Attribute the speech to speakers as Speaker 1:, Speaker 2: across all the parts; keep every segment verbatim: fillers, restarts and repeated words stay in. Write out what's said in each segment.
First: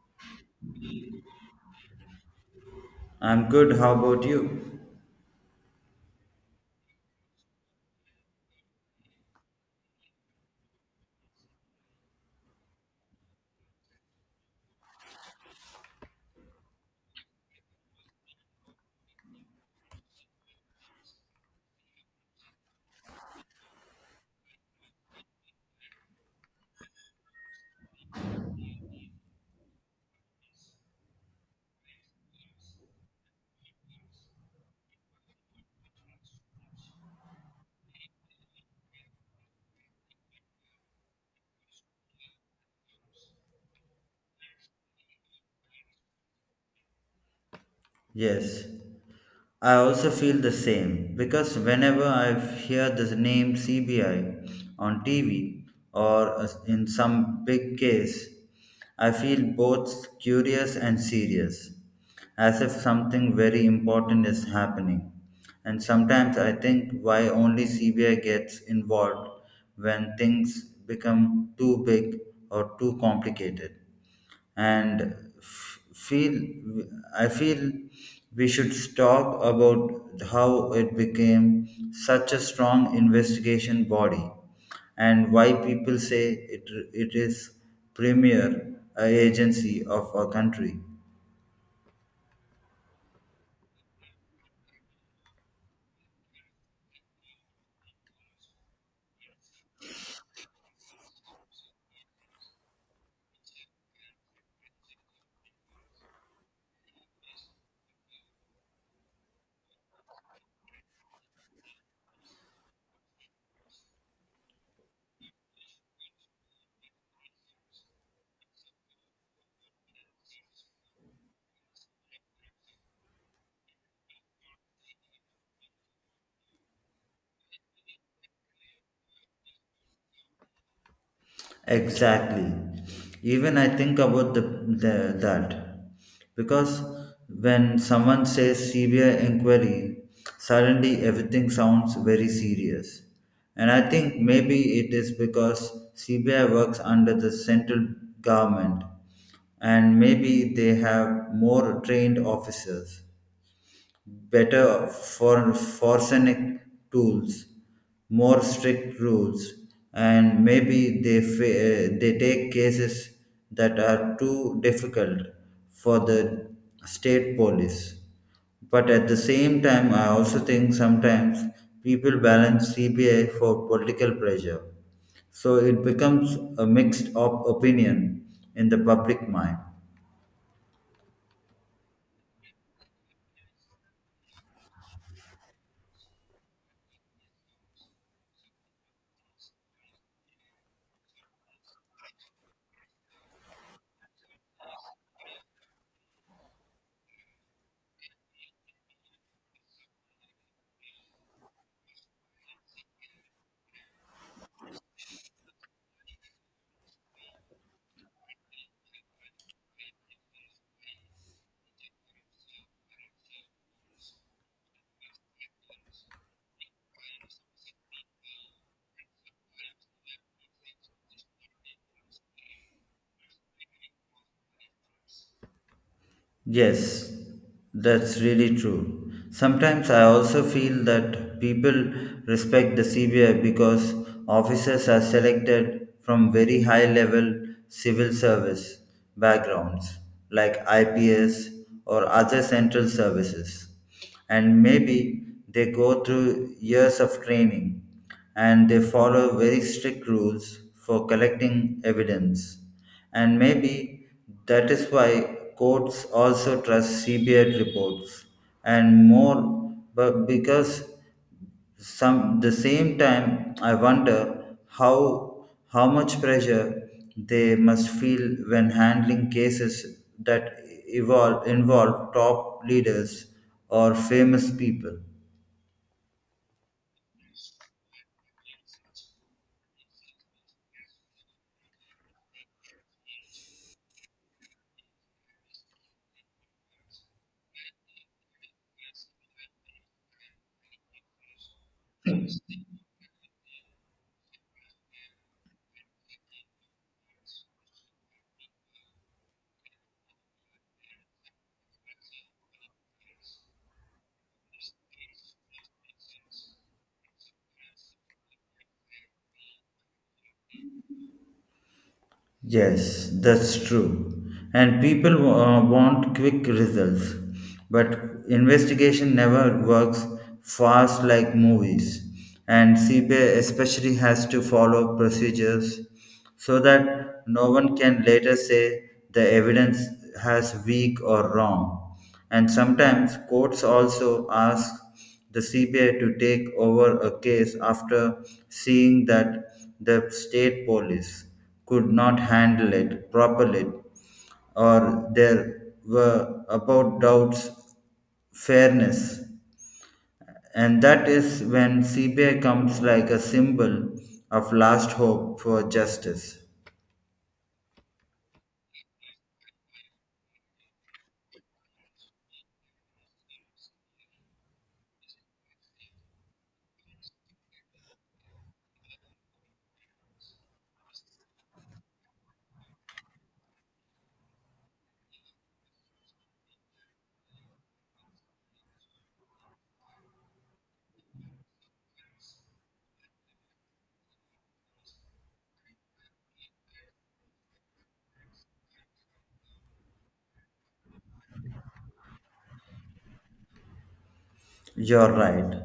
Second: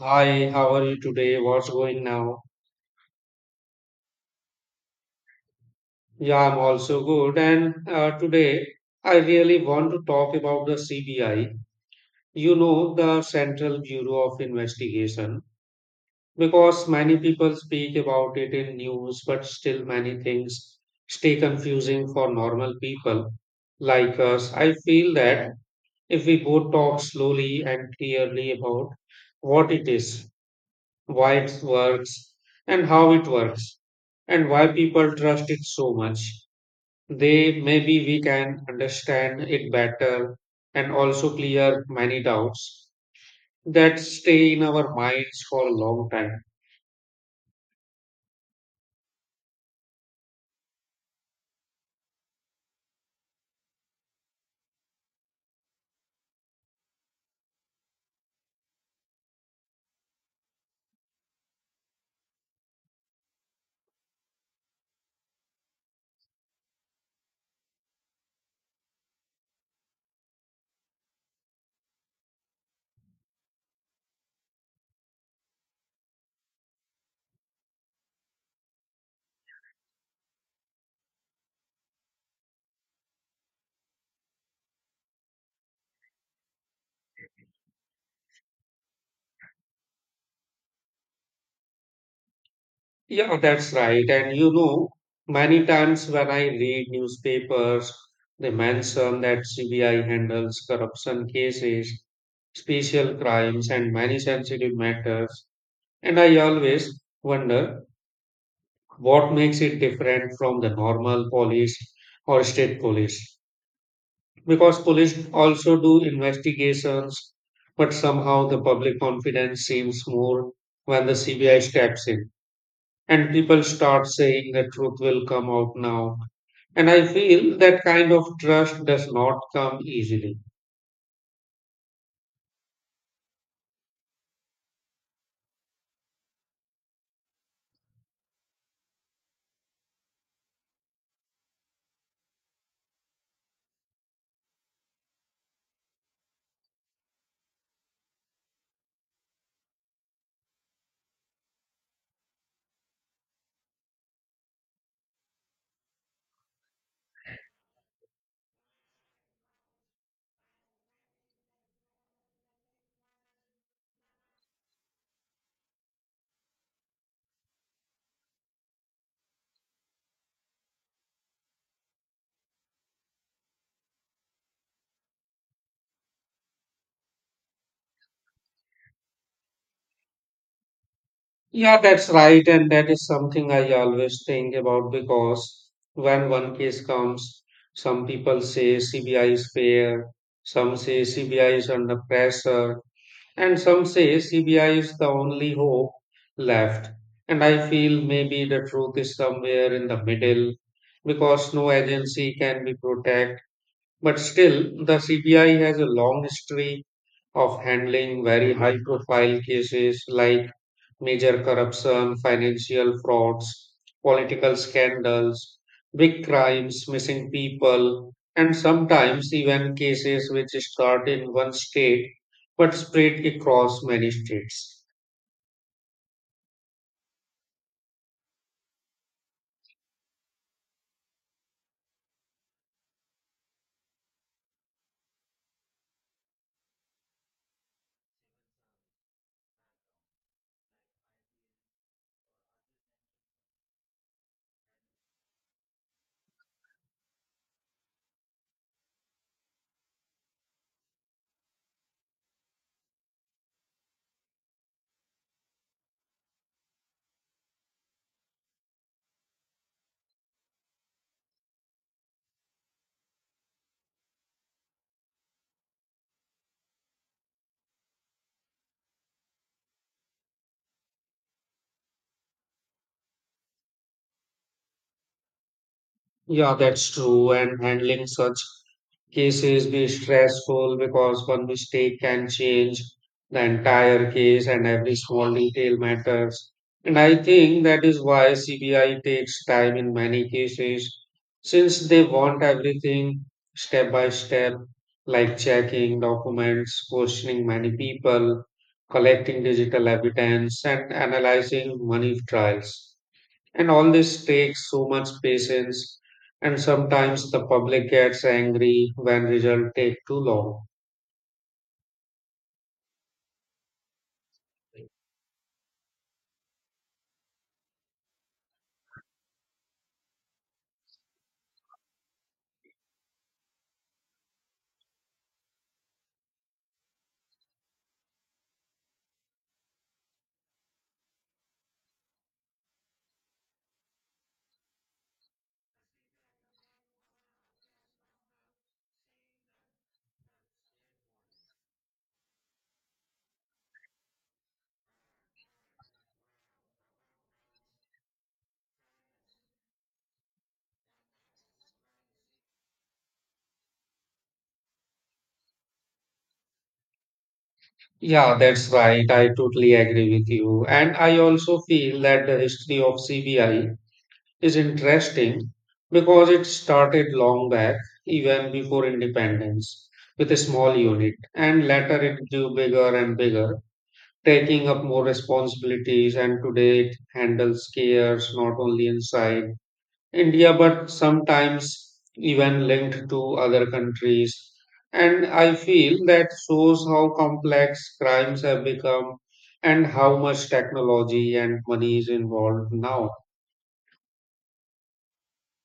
Speaker 1: Hi, how are you today? What's going now?
Speaker 2: I'm good. How about you?
Speaker 1: Yeah, I'm also good. And uh, today I really want to talk about the C B I, you know, the Central Bureau of Investigation, because many people speak about it in news, but still many things stay confusing for normal people like us. I feel that if we both talk slowly and clearly about what it is, why it works and how it works and why people trust it so much they maybe we can understand it better and also clear many doubts that stay in our minds for a long time.
Speaker 2: Yes, I also feel the same because whenever I hear the name C B I on T V or as- in some big case, I feel both curious and serious, as if something very important is happening. And sometimes I think why only C B I gets involved when things become too big or too complicated and f- feel I feel we should talk about how it became such a strong investigation body and why people say it, it is premier uh, agency of a country.
Speaker 1: Yeah, that's right. And you know, many times when I read newspapers they mention that cbi handles corruption cases, special crimes and many sensitive matters, and I always wonder what makes it different from the normal police or state police? Because police also do investigations, but somehow the public confidence seems more when the C B I steps in. And people start saying the truth will come out now. And I feel that kind of trust does not come easily.
Speaker 2: Exactly. Even I think about the, the that because when someone says C B I inquiry, suddenly everything sounds very serious. And I think maybe it is because C B I works under the central government, and maybe they have more trained officers, better for forensic tools, more strict rules, and maybe they fa- uh, they take cases that are too difficult for the state police. But at the same time, I also think sometimes people balance C B I for political pressure. So it becomes a mixed op- opinion in the public mind.
Speaker 1: Yeah, that's right. And that is something I always think about, because when one case comes, some people say C B I is fair, some say C B I is under pressure, and some say C B I is the only hope left. And I feel maybe the truth is somewhere in the middle because no agency can be protected. But still, the C B I has a long history of handling very high profile cases like major corruption, financial frauds, political scandals, big crimes, missing people, and sometimes even cases which start in one state but spread across many states.
Speaker 2: Yes, that's really true. Sometimes I also feel that people respect the C B I because officers are selected from very high level civil service backgrounds like I P S or other central services, and maybe they go through years of training, and they follow very strict rules for collecting evidence, and maybe that is why courts also trust cbi reports and more. But because some the same time I wonder how how much pressure they must feel when handling cases that evolve, involve top leaders or famous people.
Speaker 1: Yeah, that's true. And handling such cases be stressful because one mistake can change the entire case and every small detail matters. And I think that is why C B I takes time in many cases, since they want everything step by step, like checking documents, questioning many people, collecting digital evidence, and analyzing money trials. And all this takes so much patience, and sometimes the public gets angry when results take too long.
Speaker 2: Yes, that's true. And people uh, want quick results, but investigation never works fast like movies. And C B I especially has to follow procedures so that no one can later say the evidence has weak or wrong. And sometimes courts also ask the C B I to take over a case after seeing that the state police could not handle it properly, or there were about doubts fairness, and that is when cbi comes like a symbol of last hope for justice.
Speaker 1: Yeah, that's right. I totally agree with you. And I also feel that the history of C B I is interesting because it started long back, even before independence, with a small unit. And later it grew bigger and bigger, taking up more responsibilities. And today it handles cares not only inside India, but sometimes even linked to other countries. And I feel that shows how complex crimes have become and how much technology and money is involved now.
Speaker 2: You're right.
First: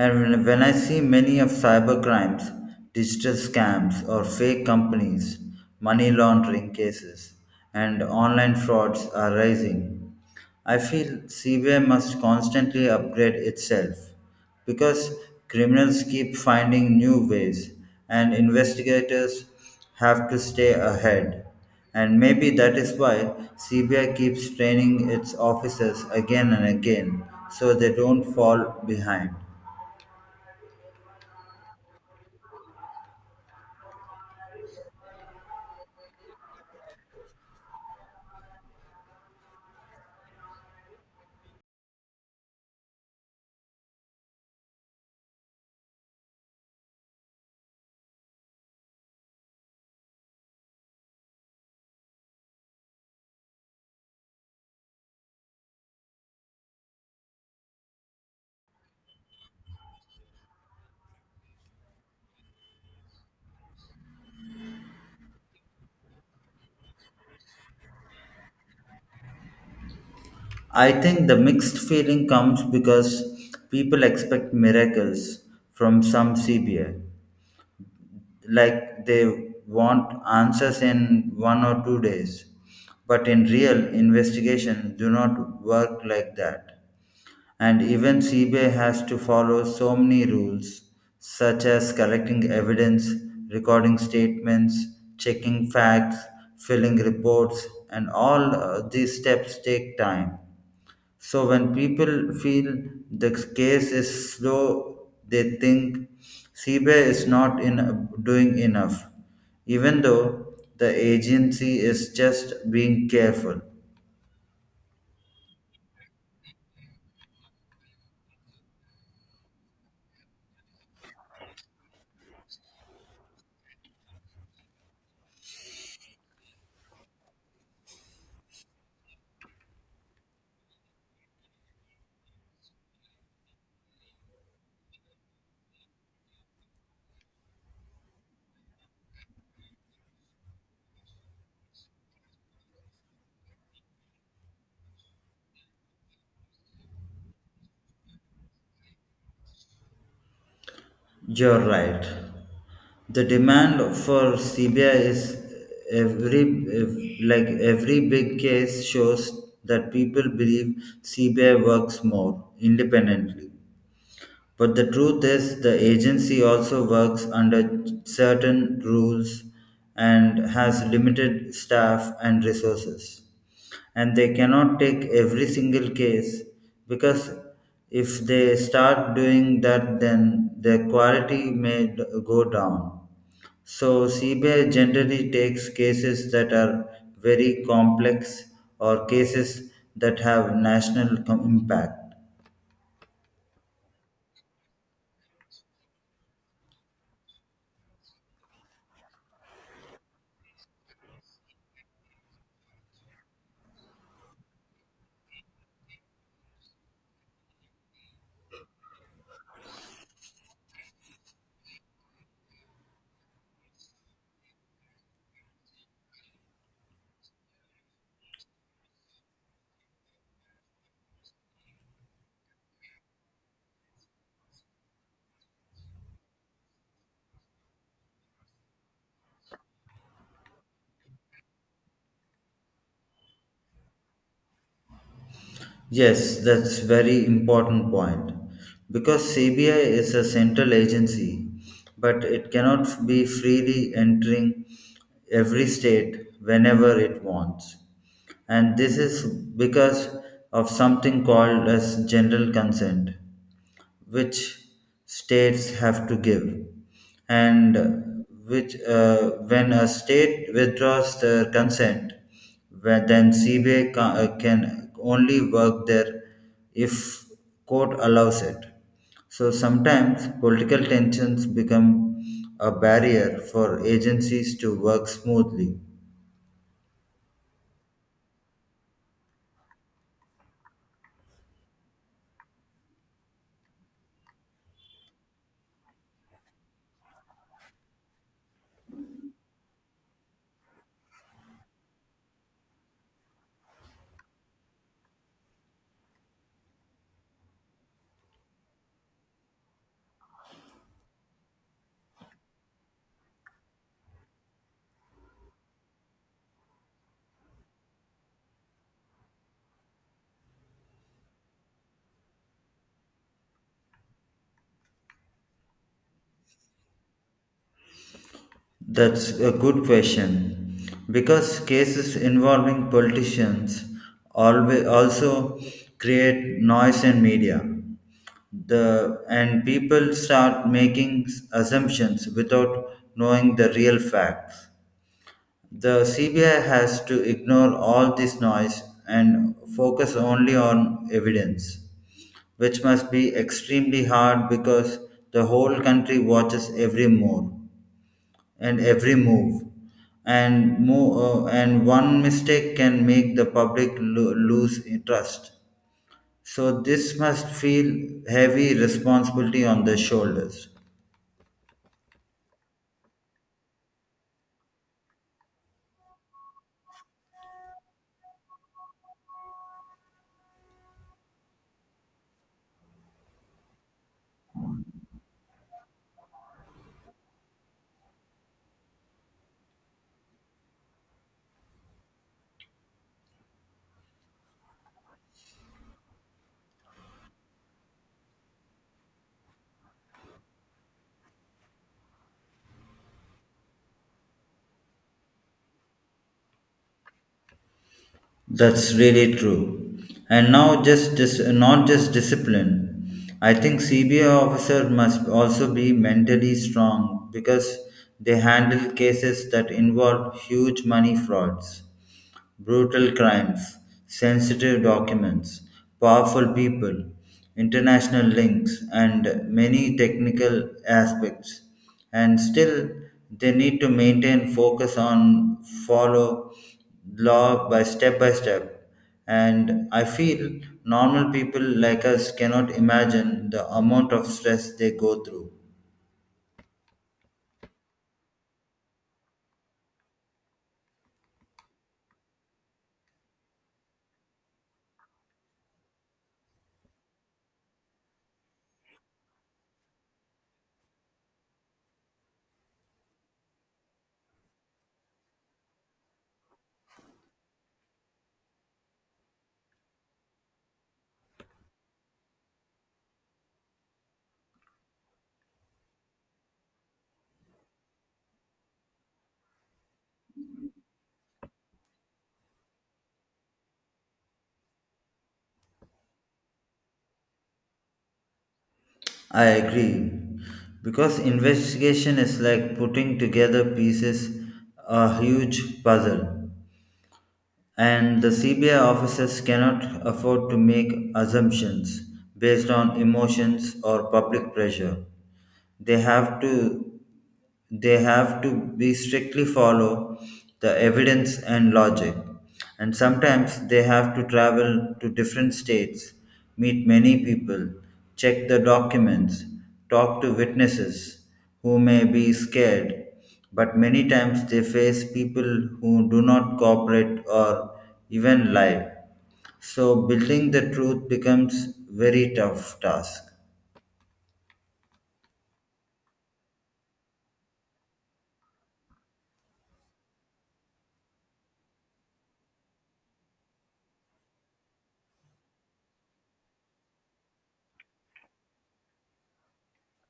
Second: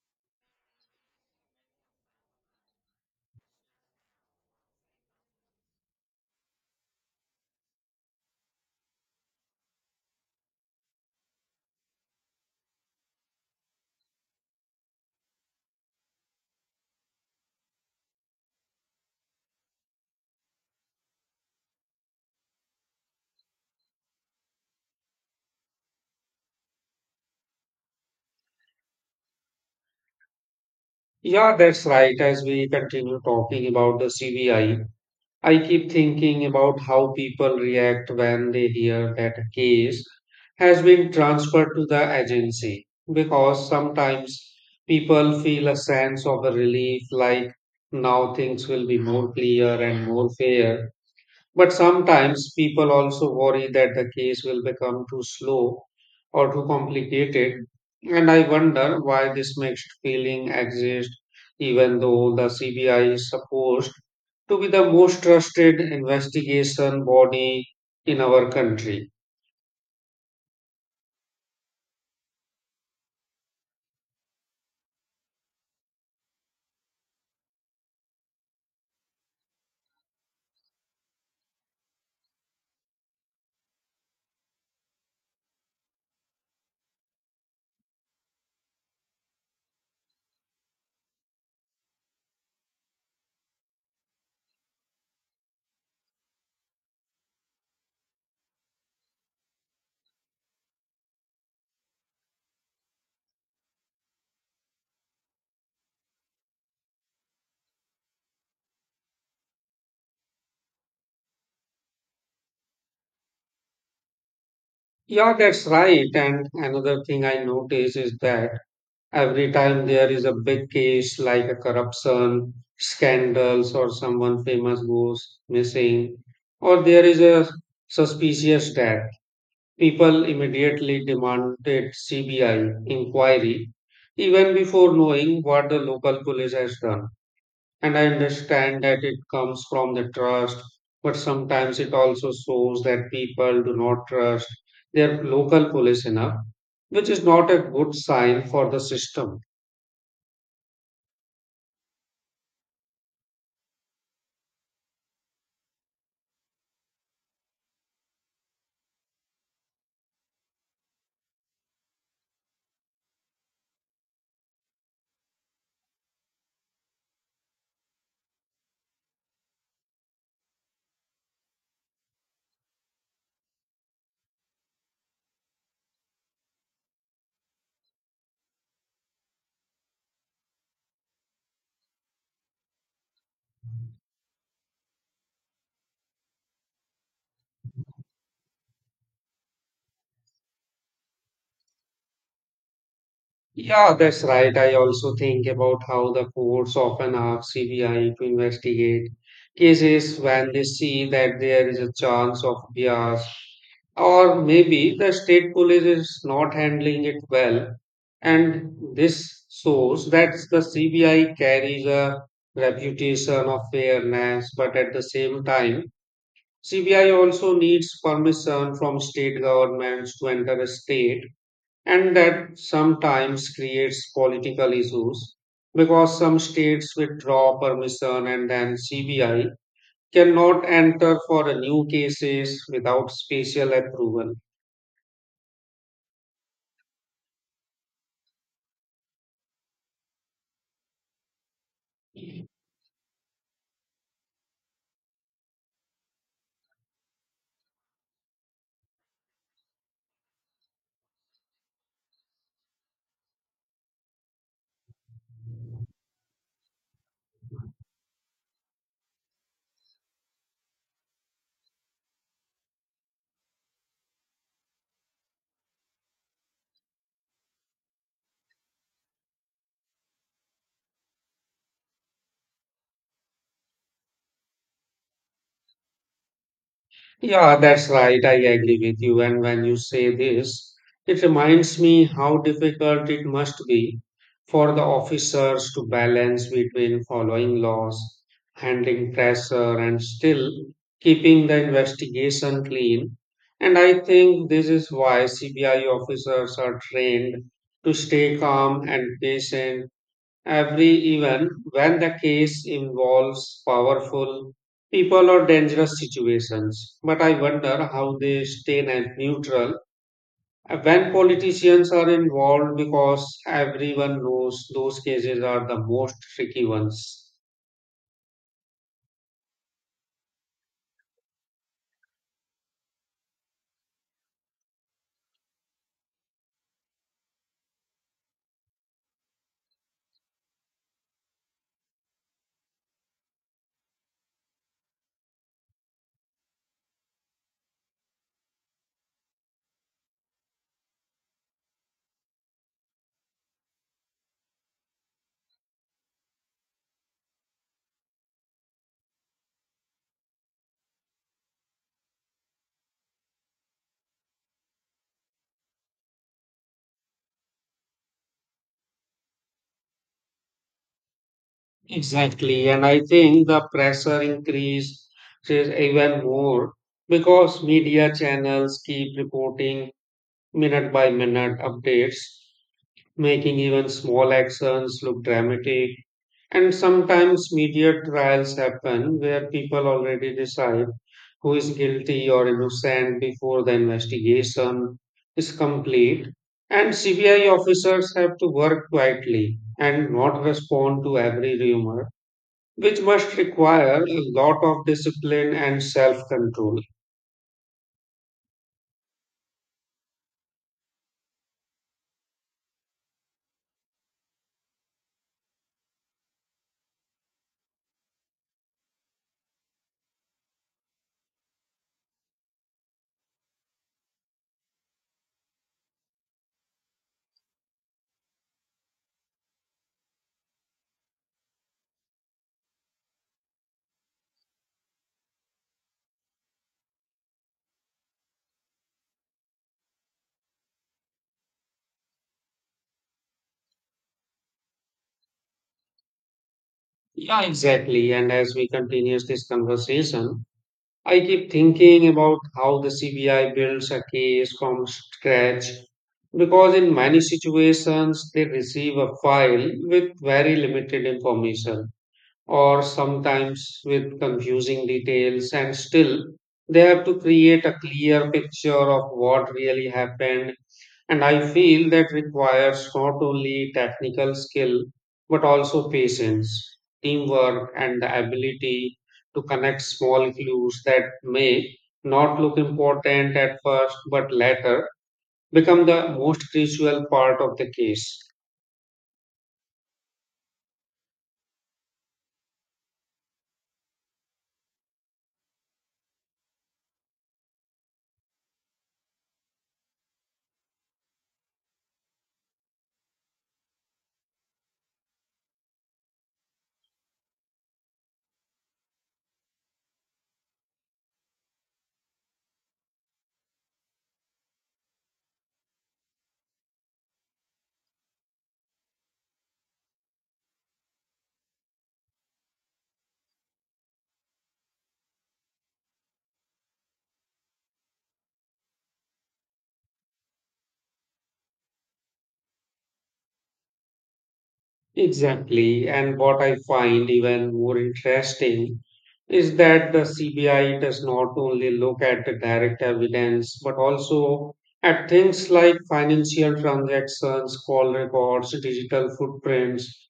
Speaker 2: And when when I see many of cyber crimes, digital scams or fake companies, money laundering cases, and online frauds are rising, I feel C B I must constantly upgrade itself because criminals keep finding new ways and investigators have to stay ahead. And maybe that is why C B I keeps training its officers again and again so they don't fall behind.
Speaker 1: Yeah, that's right. As we continue talking about the C B I, I keep thinking about how people react when they hear that a case has been transferred to the agency, because sometimes people feel a sense of a relief, like now things will be more clear and more fair. But sometimes people also worry that the case will become too slow or too complicated. And I wonder why this mixed feeling exists even though the C B I is supposed to be the most trusted investigation body in our country.
Speaker 2: I think the mixed feeling comes because people expect miracles from some C B I, like they want answers in one or two days, but in real investigations do not work like that, and even C B I has to follow so many rules, such as collecting evidence, recording statements, checking facts, filling reports, and all uh, these steps take time. So when people feel the case is slow, they think C B I is not in, doing enough, even though the agency is just being careful.
Speaker 1: Yeah, that's right. And another thing I notice is that every time there is a big case like a corruption, scandals, or someone famous goes missing, or there is a suspicious death, people immediately demanded C B I inquiry even before knowing what the local police has done. And I understand that it comes from the trust, but sometimes it also shows that people do not trust their local police enough, which is not a good sign for the system.
Speaker 2: You're right. The demand for C B I is every ev- like every big case shows that people believe C B I works more independently. But the truth is, the agency also works under certain rules and has limited staff and resources. And they cannot take every single case because if they start doing that, then the quality may d- go down. So, C B I generally takes cases that are very complex or cases that have national com- impact.
Speaker 1: Yeah, that's right. I also think about how the courts often ask C B I to investigate cases when they see that there is a chance of bias, or maybe the state police is not handling it well, and this shows that the C B I carries a reputation of fairness. But at the same time, C B I also needs permission from state governments to enter a state, and that sometimes creates political issues because some states withdraw permission and then C B I cannot enter for a new cases without special approval.
Speaker 2: Yes, that's very important point because C B I is a central agency but it cannot be freely entering every state whenever it wants. And this is because of something called as general consent, which states have to give, and which uh, when a state withdraws their consent, where then cba ca- uh, can only work there if court allows it. So sometimes political tensions become a barrier for agencies to work smoothly.
Speaker 1: Yeah, that's right. I agree with you. And when you say this, it reminds me how difficult it must be for the officers to balance between following laws, handling pressure, and still keeping the investigation clean. And I think this is why C B I officers are trained to stay calm and patient, every even when the case involves powerful people or dangerous situations. But I wonder how they stay ne- neutral uh, when politicians are involved because everyone knows those cases are the most tricky ones.
Speaker 2: That's a good question. Because cases involving politicians always also create noise in media. The and people start making assumptions without knowing the real facts. The C B I has to ignore all this noise and focus only on evidence, which must be extremely hard because the whole country watches every move and every move, and mo- uh, and one mistake can make the public lo- lose trust. So this must feel heavy responsibility on their shoulders.
Speaker 1: Exactly. And I think the pressure increases even more because media channels keep reporting minute by minute updates, making even small actions look dramatic. And sometimes media trials happen where people already decide who is guilty or innocent before the investigation is complete. And C B I officers have to work quietly and not respond to every rumor, which must require a lot of discipline and self control.
Speaker 2: That's really true. And now just dis- not just discipline. I think C B I officer must also be mentally strong because they handle cases that involve huge money frauds, brutal crimes, sensitive documents, powerful people, international links and many technical aspects, and still they need to maintain focus on follow law by step by step, and I feel normal people like us cannot imagine the amount of stress they go through.
Speaker 1: Yeah, exactly. And as we continue this conversation, I keep thinking about how the C B I builds a case from scratch, because in many situations they receive a file with very limited information or sometimes with confusing details, and still they have to create a clear picture of what really happened. And I feel that requires not only technical skill, but also patience, teamwork, and the ability to connect small clues that may not look important at first, but later become the most crucial part of the case.
Speaker 2: I agree. Because investigation is like putting together pieces a huge puzzle. And the C B I officers cannot afford to make assumptions based on emotions or public pressure. they have to they have to be strictly follow the evidence and logic, and sometimes they have to travel to different states, meet many people, check the documents, talk to witnesses who may be scared, but many times they face people who do not cooperate or even lie, so building the truth becomes very tough task.
Speaker 1: Exactly. And what I find even more interesting is that the C B I does not only look at the direct evidence, but also at things like financial transactions, call records, digital footprints,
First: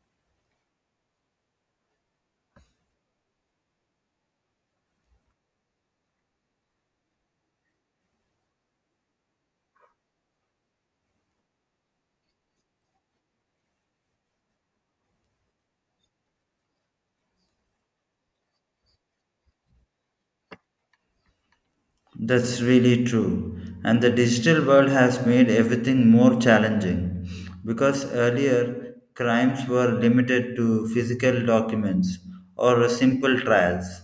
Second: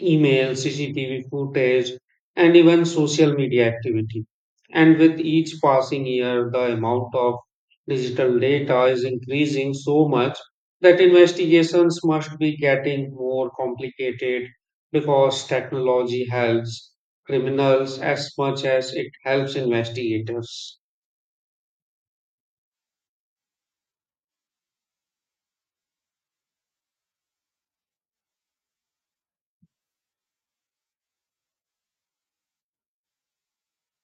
Speaker 1: email, C C T V footage, and even social media activity. And with each passing year, the amount of digital data is increasing so much that investigations must be getting more complicated because technology helps criminals as much as it helps investigators.
Speaker 2: That's really true. And the digital world has made everything more challenging because earlier crimes were limited to physical documents or simple trials.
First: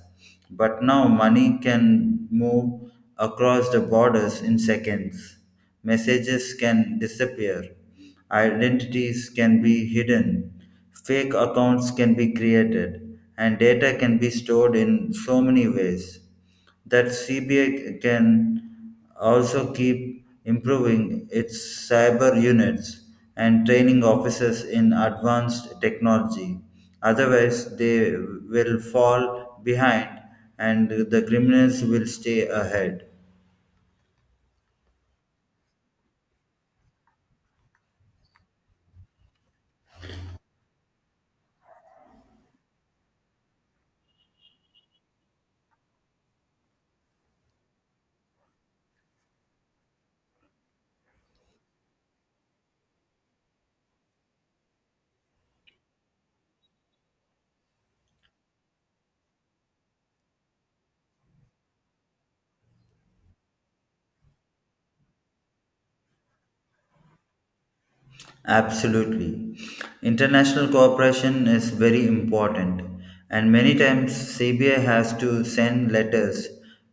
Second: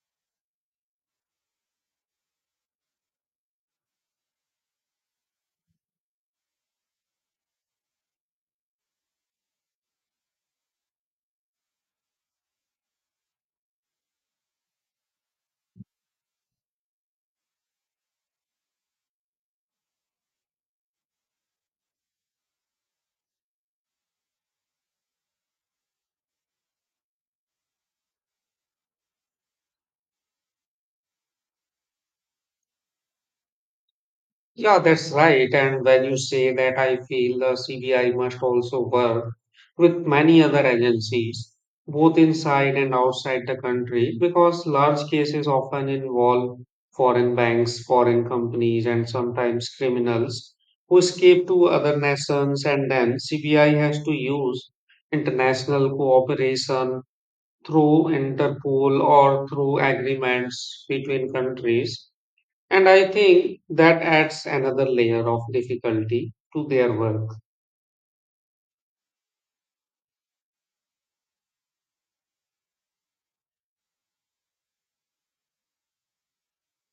Speaker 2: But now money can move across the borders in seconds. Messages can disappear. Identities can be hidden. Fake accounts can be created. And data can be stored in so many ways that C B I can also keep improving its cyber units and training officers in advanced technology. Otherwise, they will fall behind and the criminals will stay ahead.
Speaker 1: Yeah, that's right. And when you say that, I feel the C B I must also work with many other agencies, both inside and outside the country, because large cases often involve foreign banks, foreign companies, and sometimes criminals who escape to other nations. And then C B I has to use international cooperation through Interpol or through agreements between countries, and I think that adds another layer of difficulty to their work.
Speaker 2: Absolutely. International cooperation is very important, and many times C B I has to send letters,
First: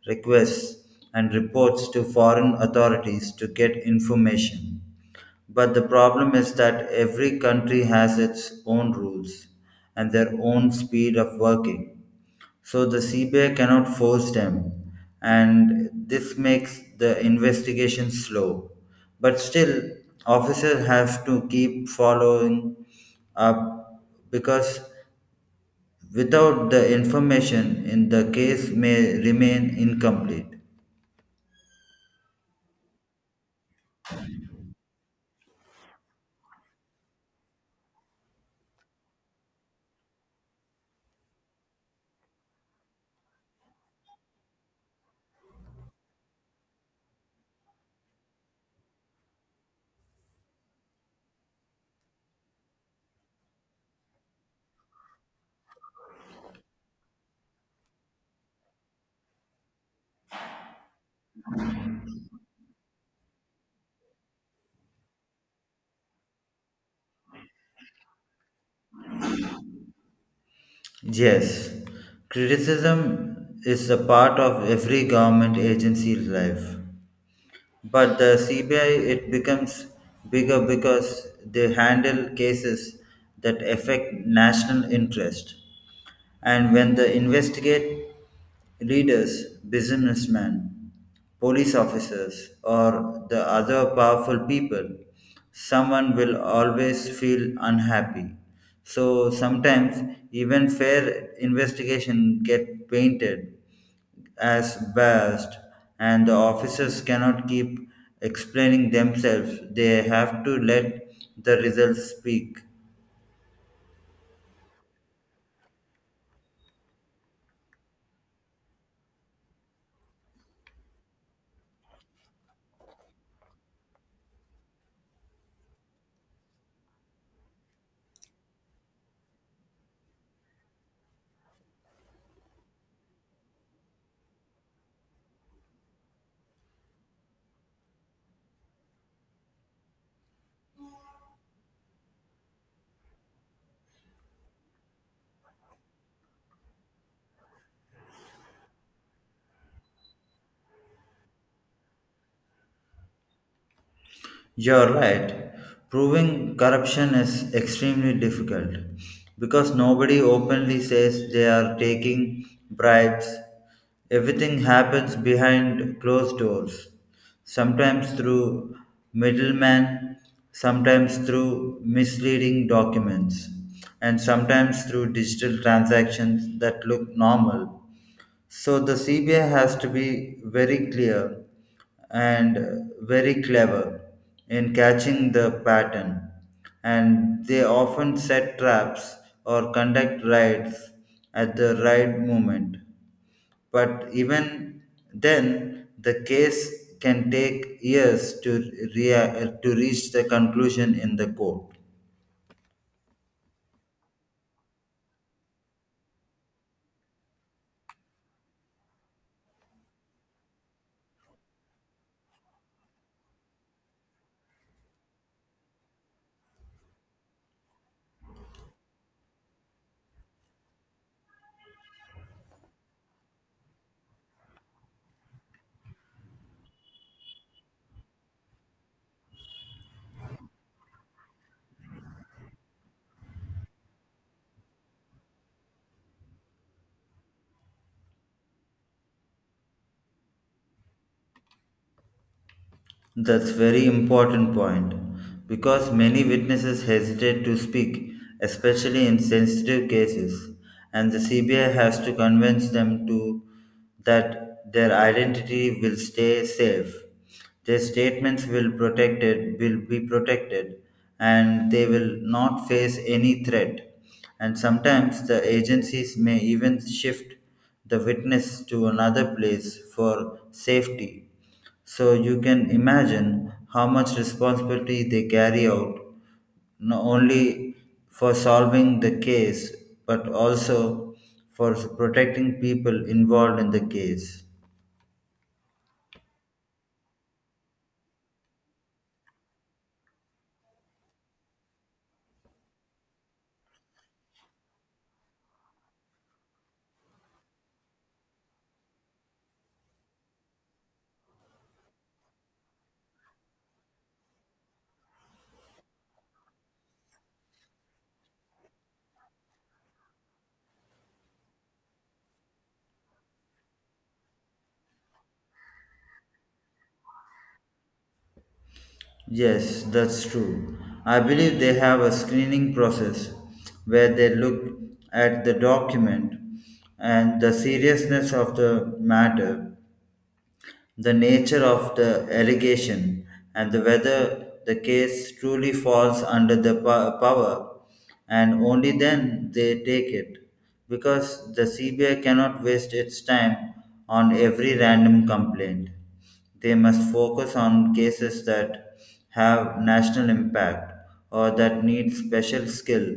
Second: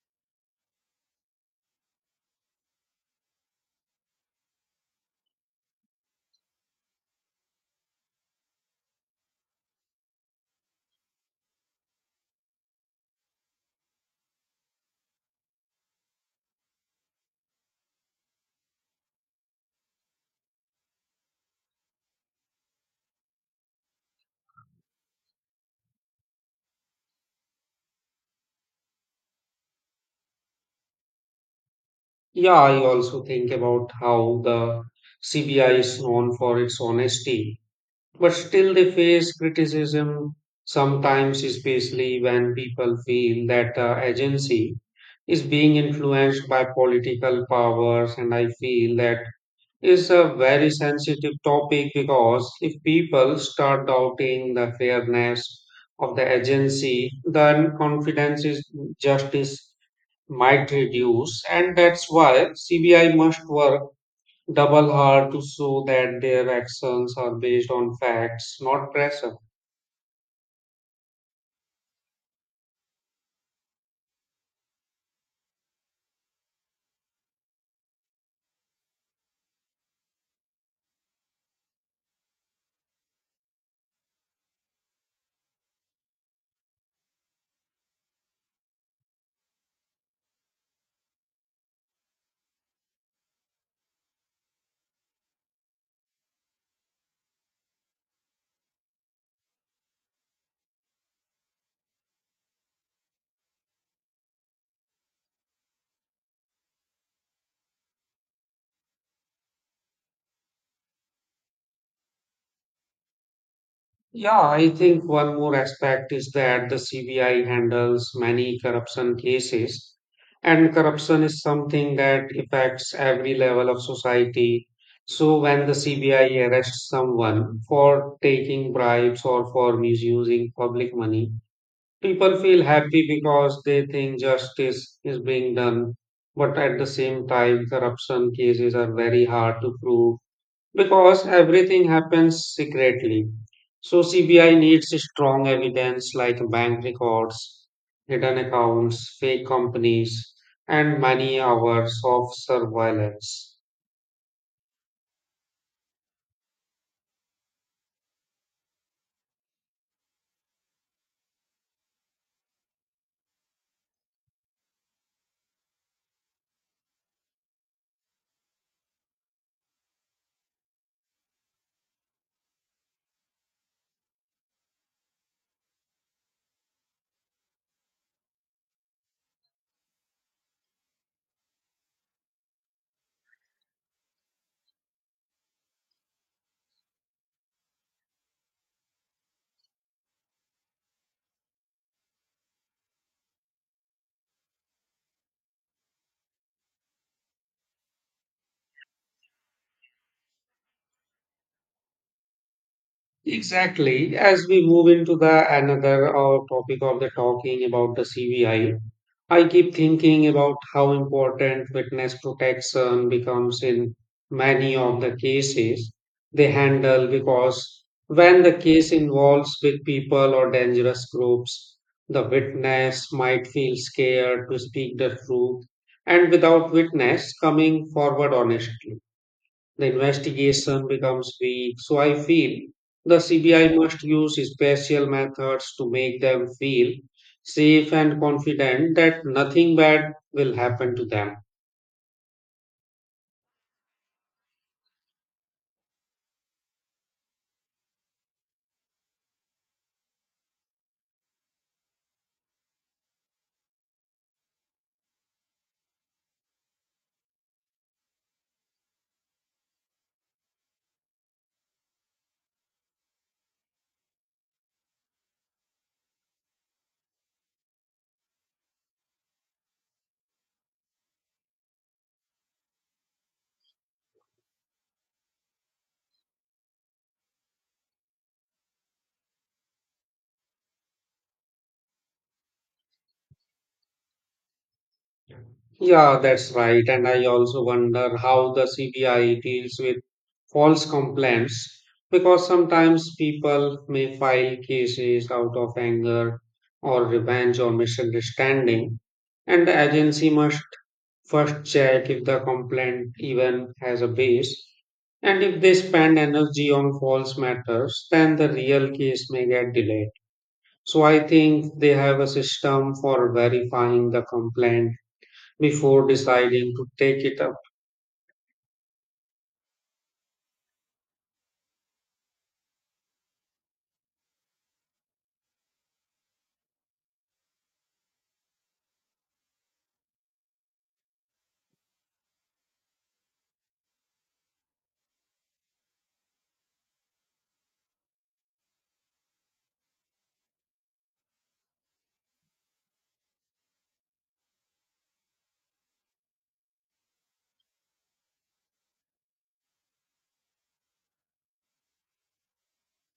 Speaker 2: requests, and reports to foreign authorities to get information. But the problem is that every country has its own rules and their own speed of working. So the C B I cannot force them, and this makes the investigation slow. But still, officers have to keep following up because without the information in the case may remain incomplete.
Speaker 1: Yeah, I also think about how the C B I is known for its honesty, but still they face criticism sometimes, especially when people feel that the agency is being influenced by political powers. And I feel that is a very sensitive topic, because if people start doubting the fairness of the agency, then confidence in justice might reduce, and that's why C B I must work double hard to show that their actions are based on facts, not pressure.
Speaker 2: Yes, criticism is a part of every government agency's life. But the C B I it becomes bigger because they handle cases that affect national interest. And when they investigate leaders, businessmen, police officers, or the other powerful people, someone will always feel unhappy. So sometimes even fair investigation get painted as best, and the officers cannot keep explaining themselves. They have to let the results speak.
Speaker 1: Yeah, I think one more aspect is that the C B I handles many corruption cases, and corruption is something that affects every level of society. So, when the C B I arrests someone for taking bribes or for misusing public money, people feel happy because they think justice is being done. But at the same time, corruption cases are very hard to prove because everything happens secretly. So C B I needs strong evidence like bank records, hidden accounts, fake companies, and many hours of surveillance.
Speaker 2: You're right. Proving corruption is extremely difficult because nobody openly says they are taking bribes. Everything happens behind closed doors, sometimes through middlemen, sometimes through misleading documents, and sometimes through digital transactions that look normal. So the C B I has to be very clear and very clever in catching the pattern, and they often set traps or conduct raids at the right moment. But even then, the case can take years to, rea- to reach the conclusion in the court.
Speaker 1: Exactly. As we move into the another uh, topic of the talking about the C B I, I I keep thinking about how important witness protection becomes in many of the cases they handle, because when the case involves big people or dangerous groups, the witness might feel scared to speak the truth, and without witness coming forward honestly the investigation becomes weak. So I feel the C B I must use special methods to make them feel safe and confident that nothing bad will happen to them.
Speaker 2: That's very important point because many witnesses hesitate to speak, especially in sensitive cases, and the C B I has to convince them to that their identity will stay safe. Their statements will protected will be protected and they will not face any threat. And sometimes the agencies may even shift the witness to another place for safety, so you can imagine how much responsibility they carry out, not only for solving the case, but also for protecting people involved in the case.
Speaker 1: Yeah, that's right. And I also wonder how the C B I deals with false complaints, because sometimes people may file cases out of anger or revenge or misunderstanding, and the agency must first check if the complaint even has a base. And if they spend energy on false matters, then the real case may get delayed. So I think they have a system for verifying the complaint before deciding to take it up.
Speaker 2: Yes, that's true. I believe they have a screening process where they look at the document and the seriousness of the matter, the nature of the allegation, and the whether the case truly falls under the po- power, and only then they take it, because the C B I cannot waste its time on every random complaint. They must focus on cases that have national impact or that need special skill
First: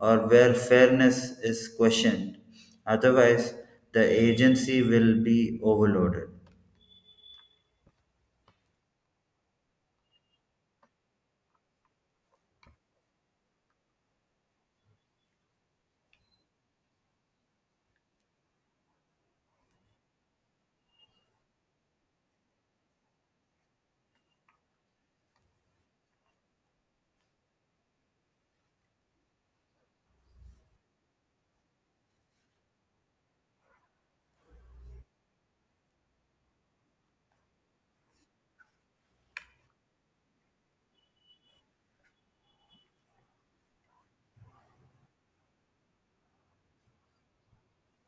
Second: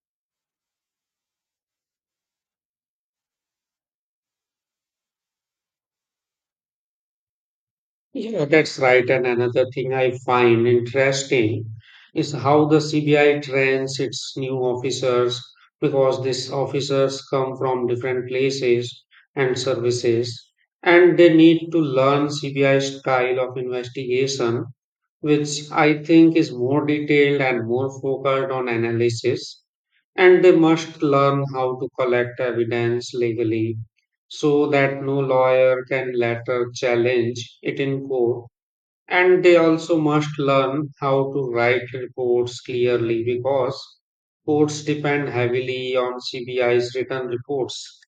Speaker 2: or where fairness is questioned. Otherwise, the agency will be overloaded.
Speaker 1: Yeah, that's right. And another thing I find interesting is how the C B I trains its new officers, because these officers come from different places and services and they need to learn C B I style of investigation, which I think is more detailed and more focused on analysis, and they must learn how to collect evidence legally so that no lawyer can later challenge it in court. And they also must learn how to write reports clearly because courts depend heavily on CBI's written reports.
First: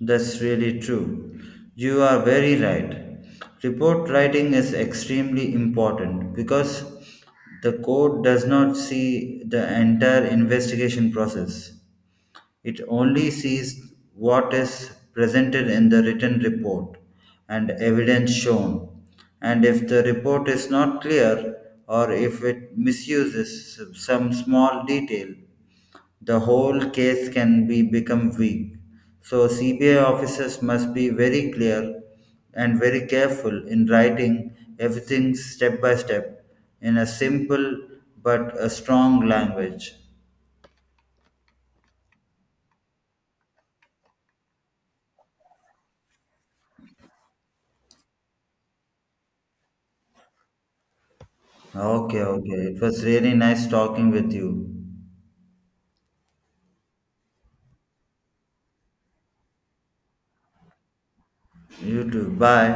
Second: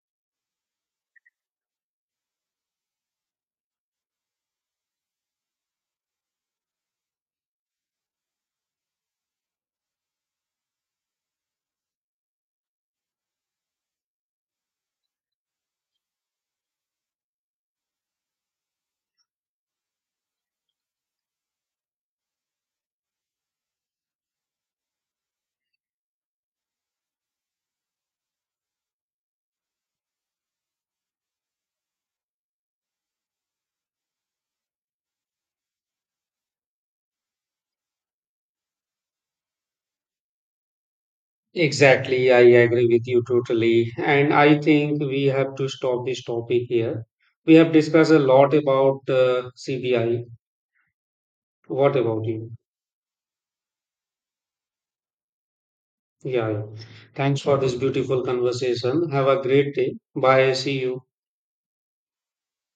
Speaker 2: That's really true. You are very right. Report writing is extremely important because the court does not see the entire investigation process. It only sees what is presented in the written report and evidence shown. And if the report is not clear or if it misuses some small detail, the whole case can be become weak. So C B I officers must be very clear and very careful in writing everything step by step in a simple but a strong language.
Speaker 1: Exactly, I agree with you totally. And I think we have to stop this topic here. We have discussed a lot about uh, C B I. What
Speaker 2: Okay,
Speaker 1: about you?
Speaker 2: okay. It was really nice talking with you.
Speaker 1: Yeah, yeah. Thanks for this beautiful conversation. Have a great day. Bye. See you.
Speaker 2: You too. Bye.